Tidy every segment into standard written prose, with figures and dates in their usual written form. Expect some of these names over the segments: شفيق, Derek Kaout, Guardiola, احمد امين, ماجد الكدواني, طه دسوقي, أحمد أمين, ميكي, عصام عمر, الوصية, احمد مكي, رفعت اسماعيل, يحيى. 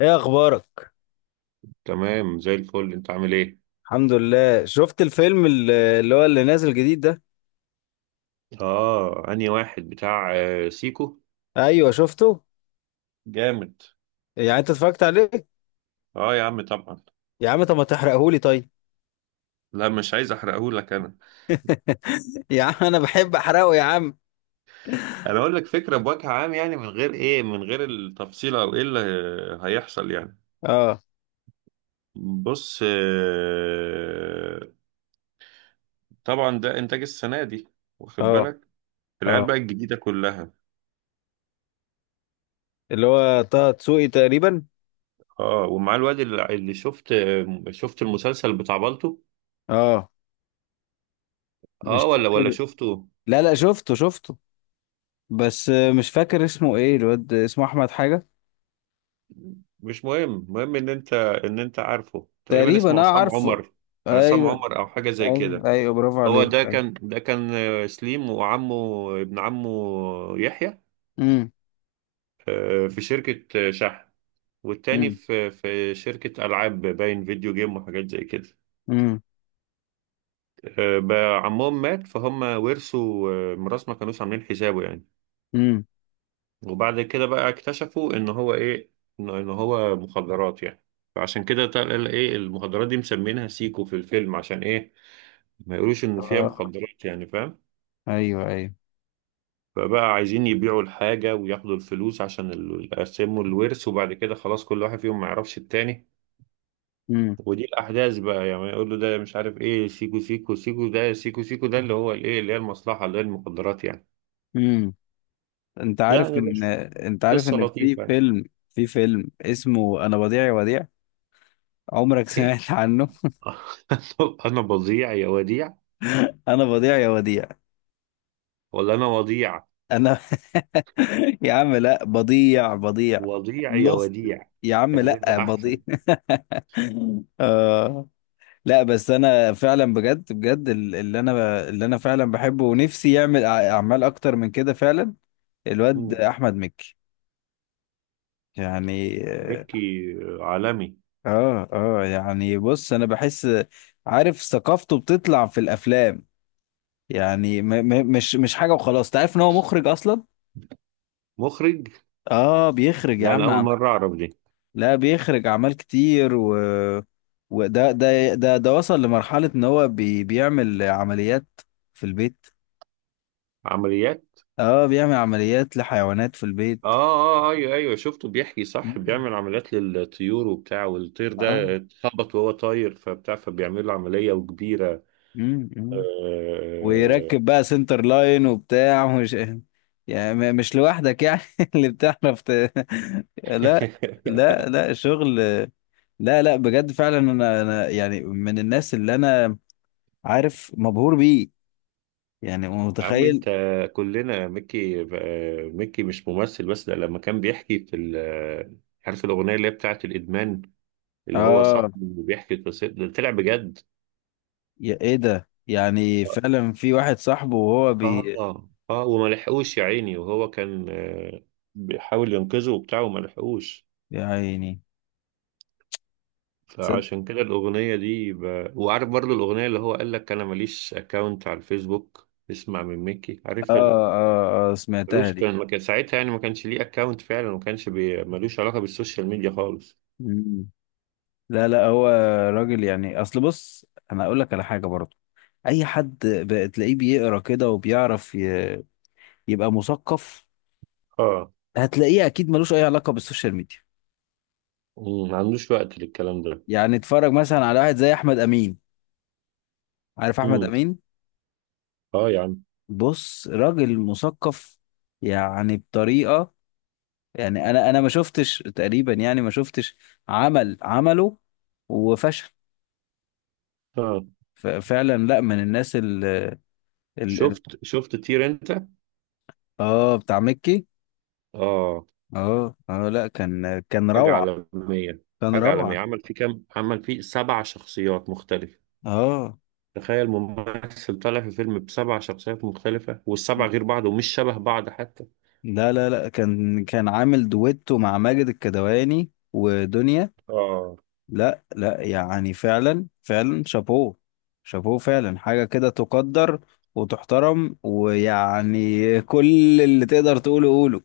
ايه اخبارك؟ تمام زي الفل. انت عامل ايه؟ الحمد لله. شفت الفيلم اللي هو اللي نازل جديد ده. اه، انهي واحد؟ بتاع سيكو. ايوه شفته. جامد. يعني انت اتفرجت عليه؟ اه يا عم طبعا. يا عم طب ما تحرقهولي طيب. لا، مش عايز احرقهولك انا. يا عم انا بحب احرقه يا عم. انا اقول لك فكره بوجه عام، يعني من غير ايه، من غير التفصيل او ايه اللي هيحصل يعني. اه، بص، طبعا ده انتاج السنه دي، واخد اه، بالك؟ العيال اه، بقى الجديده كلها. اللي هو طه دسوقي تقريبا. اه، ومع الواد اللي شفت، شفت المسلسل بتاع بالطو؟ اه اه، مش ولا فاكر. شفته. لا لا، شفته شفته. بس مش فاكر اسمه ايه الواد، اسمه احمد حاجه. مش مهم، المهم ان انت عارفه، تقريبا تقريبا اسمه انا عصام عارفه. عمر. عصام ايوه، عمر او حاجه زي ايوه، كده. ايوه، برافو هو عليك. ده كان سليم، وعمه، ابن عمه، يحيى، امم، في شركه شحن، والتاني امم، في شركه العاب، باين فيديو جيم وحاجات زي كده. امم، بقى عمهم مات، فهم ورثوا ميراث ما كانوش عاملين حسابه يعني. امم. وبعد كده بقى اكتشفوا ان هو ايه، ان هو مخدرات يعني. فعشان كده تقل ايه، المخدرات دي مسمينها سيكو في الفيلم، عشان ايه؟ ما يقولوش ان فيها اه، مخدرات يعني، فاهم؟ ايوه، فبقى عايزين يبيعوا الحاجة وياخدوا الفلوس عشان يقسموا الورث، وبعد كده خلاص كل واحد فيهم ما يعرفش التاني. ايوه. ودي الأحداث بقى يعني. يقول له ده مش عارف ايه، سيكو سيكو سيكو، ده سيكو سيكو، ده اللي هو الايه، اللي هي المصلحة، اللي هي المخدرات يعني. امم. انت عارف يعني ان بس، انت عارف قصة ان في لطيفة يعني. فيلم، في فيلم اسمه انا وديع يا وديع، عمرك ايه؟ سمعت عنه؟ انا بضيع يا وديع، انا وديع يا وديع. ولا انا وضيع؟ انا يا عم لا، بضيع بضيع. وضيع يا لوست. وديع يا عم كانت لا، هتبقى بضيع. احسن. آه. لا بس انا فعلا، بجد بجد، اللي انا فعلا بحبه ونفسي يعمل اعمال اكتر من كده فعلا. الواد مم. احمد مكي يعني. مكي عالمي. اه اه، يعني بص انا بحس، عارف ثقافته بتطلع في الافلام. يعني م م مش حاجه وخلاص، تعرف ان هو مخرج اصلا. مخرج؟ اه بيخرج يا لا، انا عم اول مره اعرف دي. لا بيخرج اعمال كتير، و وده ده ده ده وصل لمرحله ان هو بيعمل عمليات في البيت. عمليات؟ اه بيعمل عمليات لحيوانات في اه البيت. اه، ايوه شفته بيحكي، صح، مم. بيعمل عمليات للطيور وبتاع، والطير اه. ده اتخبط وهو طاير، فبتاع فبيعمل له عمليه وكبيره. امم. آه. ويركب بقى سنتر لاين وبتاع ومش. يعني مش لوحدك يعني، اللي بتعرف لا. لا لا شغل. لا لا بجد، فعلا انا يعني من الناس اللي انا عارف مبهور بيه. يعني يا عم انت، متخيل. كلنا ميكي. ميكي مش ممثل بس، ده لما كان بيحكي في عارف الاغنيه اللي هي بتاعت الادمان، اللي هو اه. صاحبه اللي بيحكي قصته، ده طلع بجد. يا ايه ده، يعني فعلا في واحد صاحبه وهو اه بي. اه اه وما لحقوش يا عيني، وهو كان بيحاول ينقذه وبتاع وما لحقوش. يا عيني. صد... فعشان كده الأغنية دي وعارف برضو الأغنية اللي هو قال لك أنا ماليش أكاونت على الفيسبوك، اسمع من ميكي، عارفها دي؟ اه، اه، اه، سمعتها ملوش، دي. كان ما كان ساعتها يعني، ما كانش ليه أكاونت فعلا، وما كانش ملوش علاقة بالسوشيال ميديا خالص. مم. لا لا، هو راجل يعني. اصل بص، انا اقول لك على حاجه برضه. اي حد بتلاقيه بيقرا كده وبيعرف يبقى مثقف، اه. هتلاقيه اكيد ملوش اي علاقه بالسوشيال ميديا. مم، ما عندوش وقت للكلام ده. يعني اتفرج مثلا على واحد زي احمد امين. عارف احمد مم. امين؟ اه يا عم. بص راجل مثقف، يعني بطريقه. يعني انا ما شفتش تقريبا، يعني ما شفتش عمل عمله وفشل اه. فعلا. لا من الناس ال- شفت طير انت؟ اه بتاع مكي. اه. اه اه لا، كان حاجة روعه. عالمية. كان حاجة عالمية، روعه. عمل فيه كام، عمل فيه سبع شخصيات مختلفة. اه تخيل ممثل طالع في فيلم بسبع شخصيات مختلفة، والسبع غير بعض ومش شبه بعض حتى. لا لا لا، كان عامل دويتو مع ماجد الكدواني ودنيا. اه. لا لا، يعني فعلا فعلا شابوه. شابوه فعلا. حاجة كده تقدر وتحترم، ويعني كل اللي تقدر تقوله قوله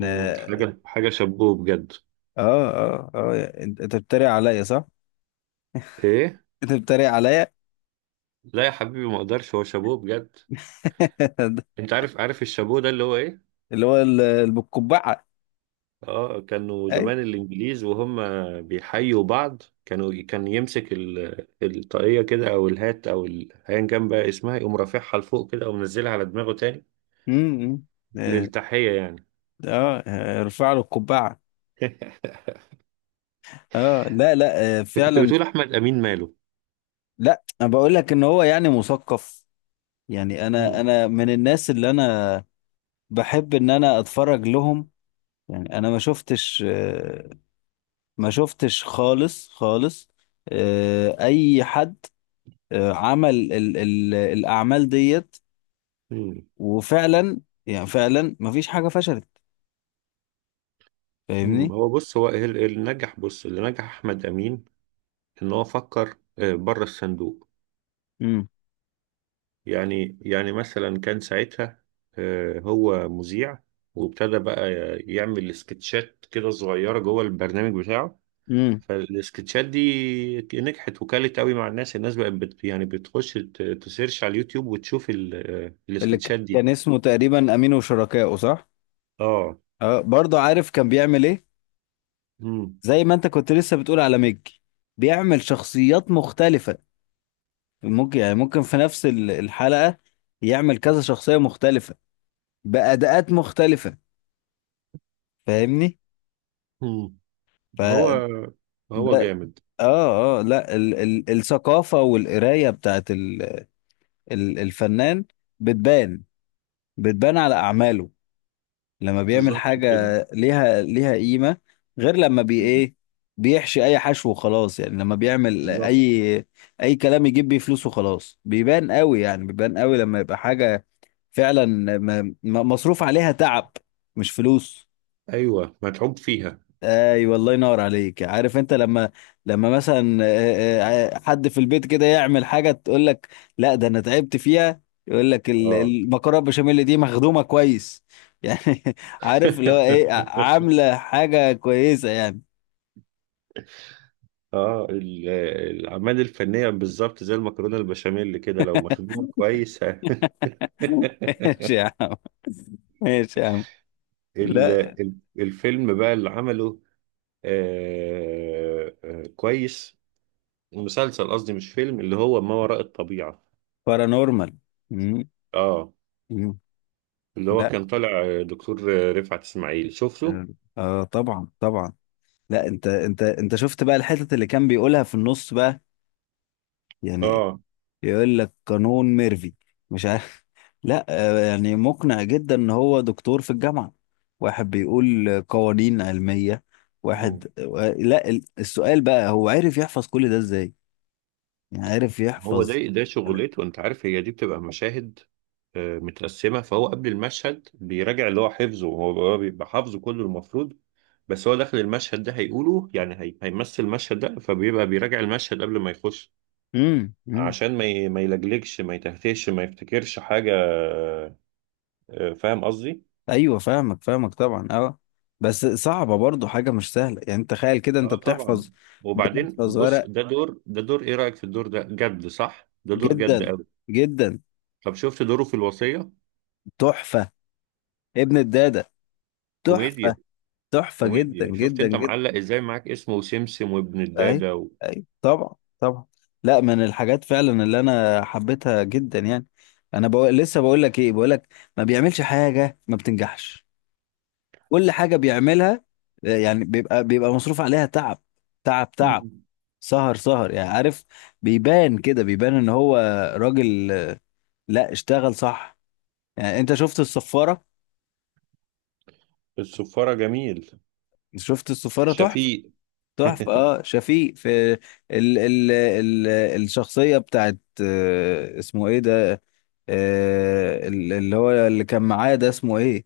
مم، حاجة شابوه بجد. اه، اه، اه، انت بتتريق عليا صح؟ ايه؟ انت بتتريق عليا. لا يا حبيبي ما اقدرش، هو شابوه بجد. انت عارف الشابوه ده اللي هو ايه؟ اللي هو اللي بالقبعة. اه، كانوا اي. زمان الانجليز وهم بيحيوا بعض، كانوا كان يمسك الطاقية كده او الهات او ايا كان بقى اسمها إيه، يقوم رافعها لفوق كده ومنزلها على دماغه تاني، امم. اه، للتحية يعني. ارفع له القبعة. اه لا لا، كنت فعلا. بتقول أحمد أمين ماله؟ لا انا بقول لك ان هو يعني مثقف. يعني انا مم. انا من الناس اللي انا بحب ان انا اتفرج لهم. يعني انا ما شفتش، ما شفتش خالص خالص. اي حد عمل ال ال الاعمال ديت، مم. وفعلا، يعني فعلا ما فيش حاجة فشلت. مم. فاهمني؟ هو بص، هو اللي نجح، بص، اللي نجح أحمد أمين، إن هو فكر بره الصندوق. امم يعني، يعني مثلا كان ساعتها هو مذيع، وابتدى بقى يعمل سكتشات كده صغيرة جوه البرنامج بتاعه. امم. فالسكتشات دي نجحت وكلت قوي مع الناس، الناس بقت يعني بتخش تسيرش على اليوتيوب وتشوف اللي السكتشات دي. كان اسمه تقريبا امين وشركائه صح؟ اه. اه برضه عارف كان بيعمل ايه. زي ما انت كنت لسه بتقول على ميج، بيعمل شخصيات مختلفة. ممكن يعني ممكن في نفس الحلقة يعمل كذا شخصية مختلفة بأداءات مختلفة. فاهمني؟ مم. هو هو فده. جامد. اه اه لا، ال ال الثقافة والقراية بتاعت ال ال الفنان بتبان، بتبان على أعماله. لما بيعمل بالظبط حاجة كده. ليها قيمة، غير لما بي مم. ايه، بيحشي أي حشو وخلاص. يعني لما بيعمل بالظبط. أي كلام يجيب بيه فلوس وخلاص، بيبان قوي. يعني بيبان قوي لما يبقى حاجة، فعلا مصروف عليها تعب، مش فلوس. ايوه متعوب فيها. ايوه، الله ينور عليك. عارف انت لما مثلا حد في البيت كده يعمل حاجه، تقول لك لا ده انا تعبت فيها، يقول لك اه. المكرونه بشاميل دي مخدومه كويس، يعني عارف اللي هو ايه، عامله حاجه كويسه يعني. اه، الاعمال الفنيه بالظبط زي المكرونه البشاميل كده، لو مخدومه كويس. ه- ماشي يا عم، ماشي يا عم. ال- لا. الفيلم بقى اللي عمله، كويس، مسلسل قصدي مش فيلم، اللي هو ما وراء الطبيعه. بارانورمال. مم. اه، مم. اللي هو لا. كان طالع دكتور رفعت اسماعيل، شفته؟ اه، طبعا طبعا. لا انت شفت بقى الحتت اللي كان بيقولها في النص بقى، يعني اه. يقول لك قانون ميرفي مش عارف. لا يعني مقنع جدا ان هو دكتور في الجامعة، واحد بيقول قوانين علمية. واحد لا السؤال بقى هو عرف يحفظ كل ده ازاي، يعني عرف هو ده يحفظ. ده شغلته. انت عارف، هي دي بتبقى مشاهد متقسمه، فهو قبل المشهد بيراجع اللي هو حفظه. هو بيبقى حافظه كله المفروض، بس هو داخل المشهد ده هيقوله يعني، هي هيمثل المشهد ده، فبيبقى بيراجع المشهد قبل ما يخش، امم، امم. عشان ما يلجلجش، ما يتهتهش، ما يفتكرش حاجه فاهم قصدي؟ ايوه فاهمك فاهمك طبعا، اه. بس صعبة برضو، حاجة مش سهلة يعني. انت تخيل كده انت اه طبعا. بتحفظ وبعدين بتحفظ وبص، ورق. ده دور، ده دور ايه رايك في الدور ده؟ جد صح؟ ده دور جد جدا قوي. جدا. طب شفت دوره في الوصيه؟ تحفة. ابن الدادة. تحفة. كوميديا. تحفة جدا كوميديا، شفت جدا انت جدا. معلق ازاي معاك، اسمه سمسم وابن اي، الدادة و... اي، طبعا. طبعا. لا من الحاجات فعلا اللي انا حبيتها جدا يعني. انا بقول لسه، بقول لك ايه، بقول لك ما بيعملش حاجة ما بتنجحش. كل حاجة بيعملها، يعني بيبقى مصروف عليها تعب. تعب تعب، مم. سهر سهر. يعني عارف بيبان كده، بيبان ان هو راجل، لا اشتغل صح. يعني انت شفت الصفارة؟ الصفارة جميل. شفت الصفارة تحفة. شفيق. تحفة. اه شفيق في ال ال ال الشخصية بتاعت اسمه ايه ده، اللي هو اللي كان معاه ده اسمه ايه،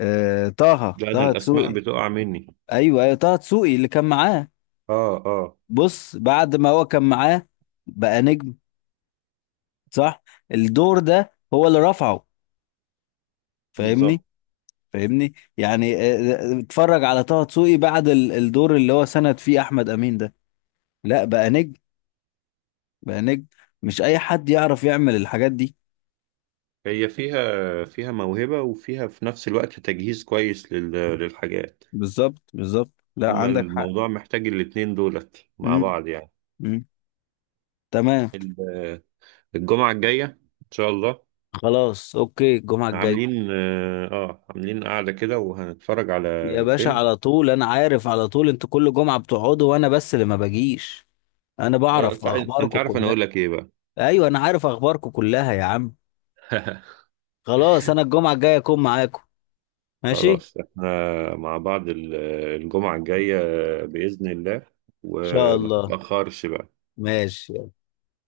طه لا، انا طه الاسماء دسوقي. بتقع مني. ايوه ايوه، طه دسوقي اللي كان معاه. اه اه. بص بعد ما هو كان معاه بقى نجم، صح. الدور ده هو اللي رفعه. فاهمني. بالظبط. فاهمني يعني. اتفرج على طه دسوقي بعد الدور اللي هو سند فيه احمد امين ده، لا بقى نجم. بقى نجم. مش اي حد يعرف يعمل الحاجات دي. هي فيها، فيها موهبة، وفيها في نفس الوقت تجهيز كويس لل... للحاجات. بالظبط، بالظبط. لا هما عندك حق. الموضوع محتاج الاتنين دولت مع امم، بعض يعني. امم. تمام. ال- الجمعة الجاية ان شاء الله، خلاص اوكي، الجمعة الجاية. عاملين اه، عاملين قعدة كده وهنتفرج على يا باشا فيلم. على طول انا عارف، على طول انتوا كل جمعة بتقعدوا وانا بس اللي ما بجيش. انا بعرف انت عايز- أنت اخباركم عارف انا كلها. اقول لك ايه بقى؟ ايوه انا عارف اخباركم كلها يا عم. خلاص انا الجمعة الجاية اكون معاكم. ماشي ان خلاص، احنا مع بعض الجمعة الجاية بإذن الله. شاء وما الله. تتأخرش بقى. ماشي.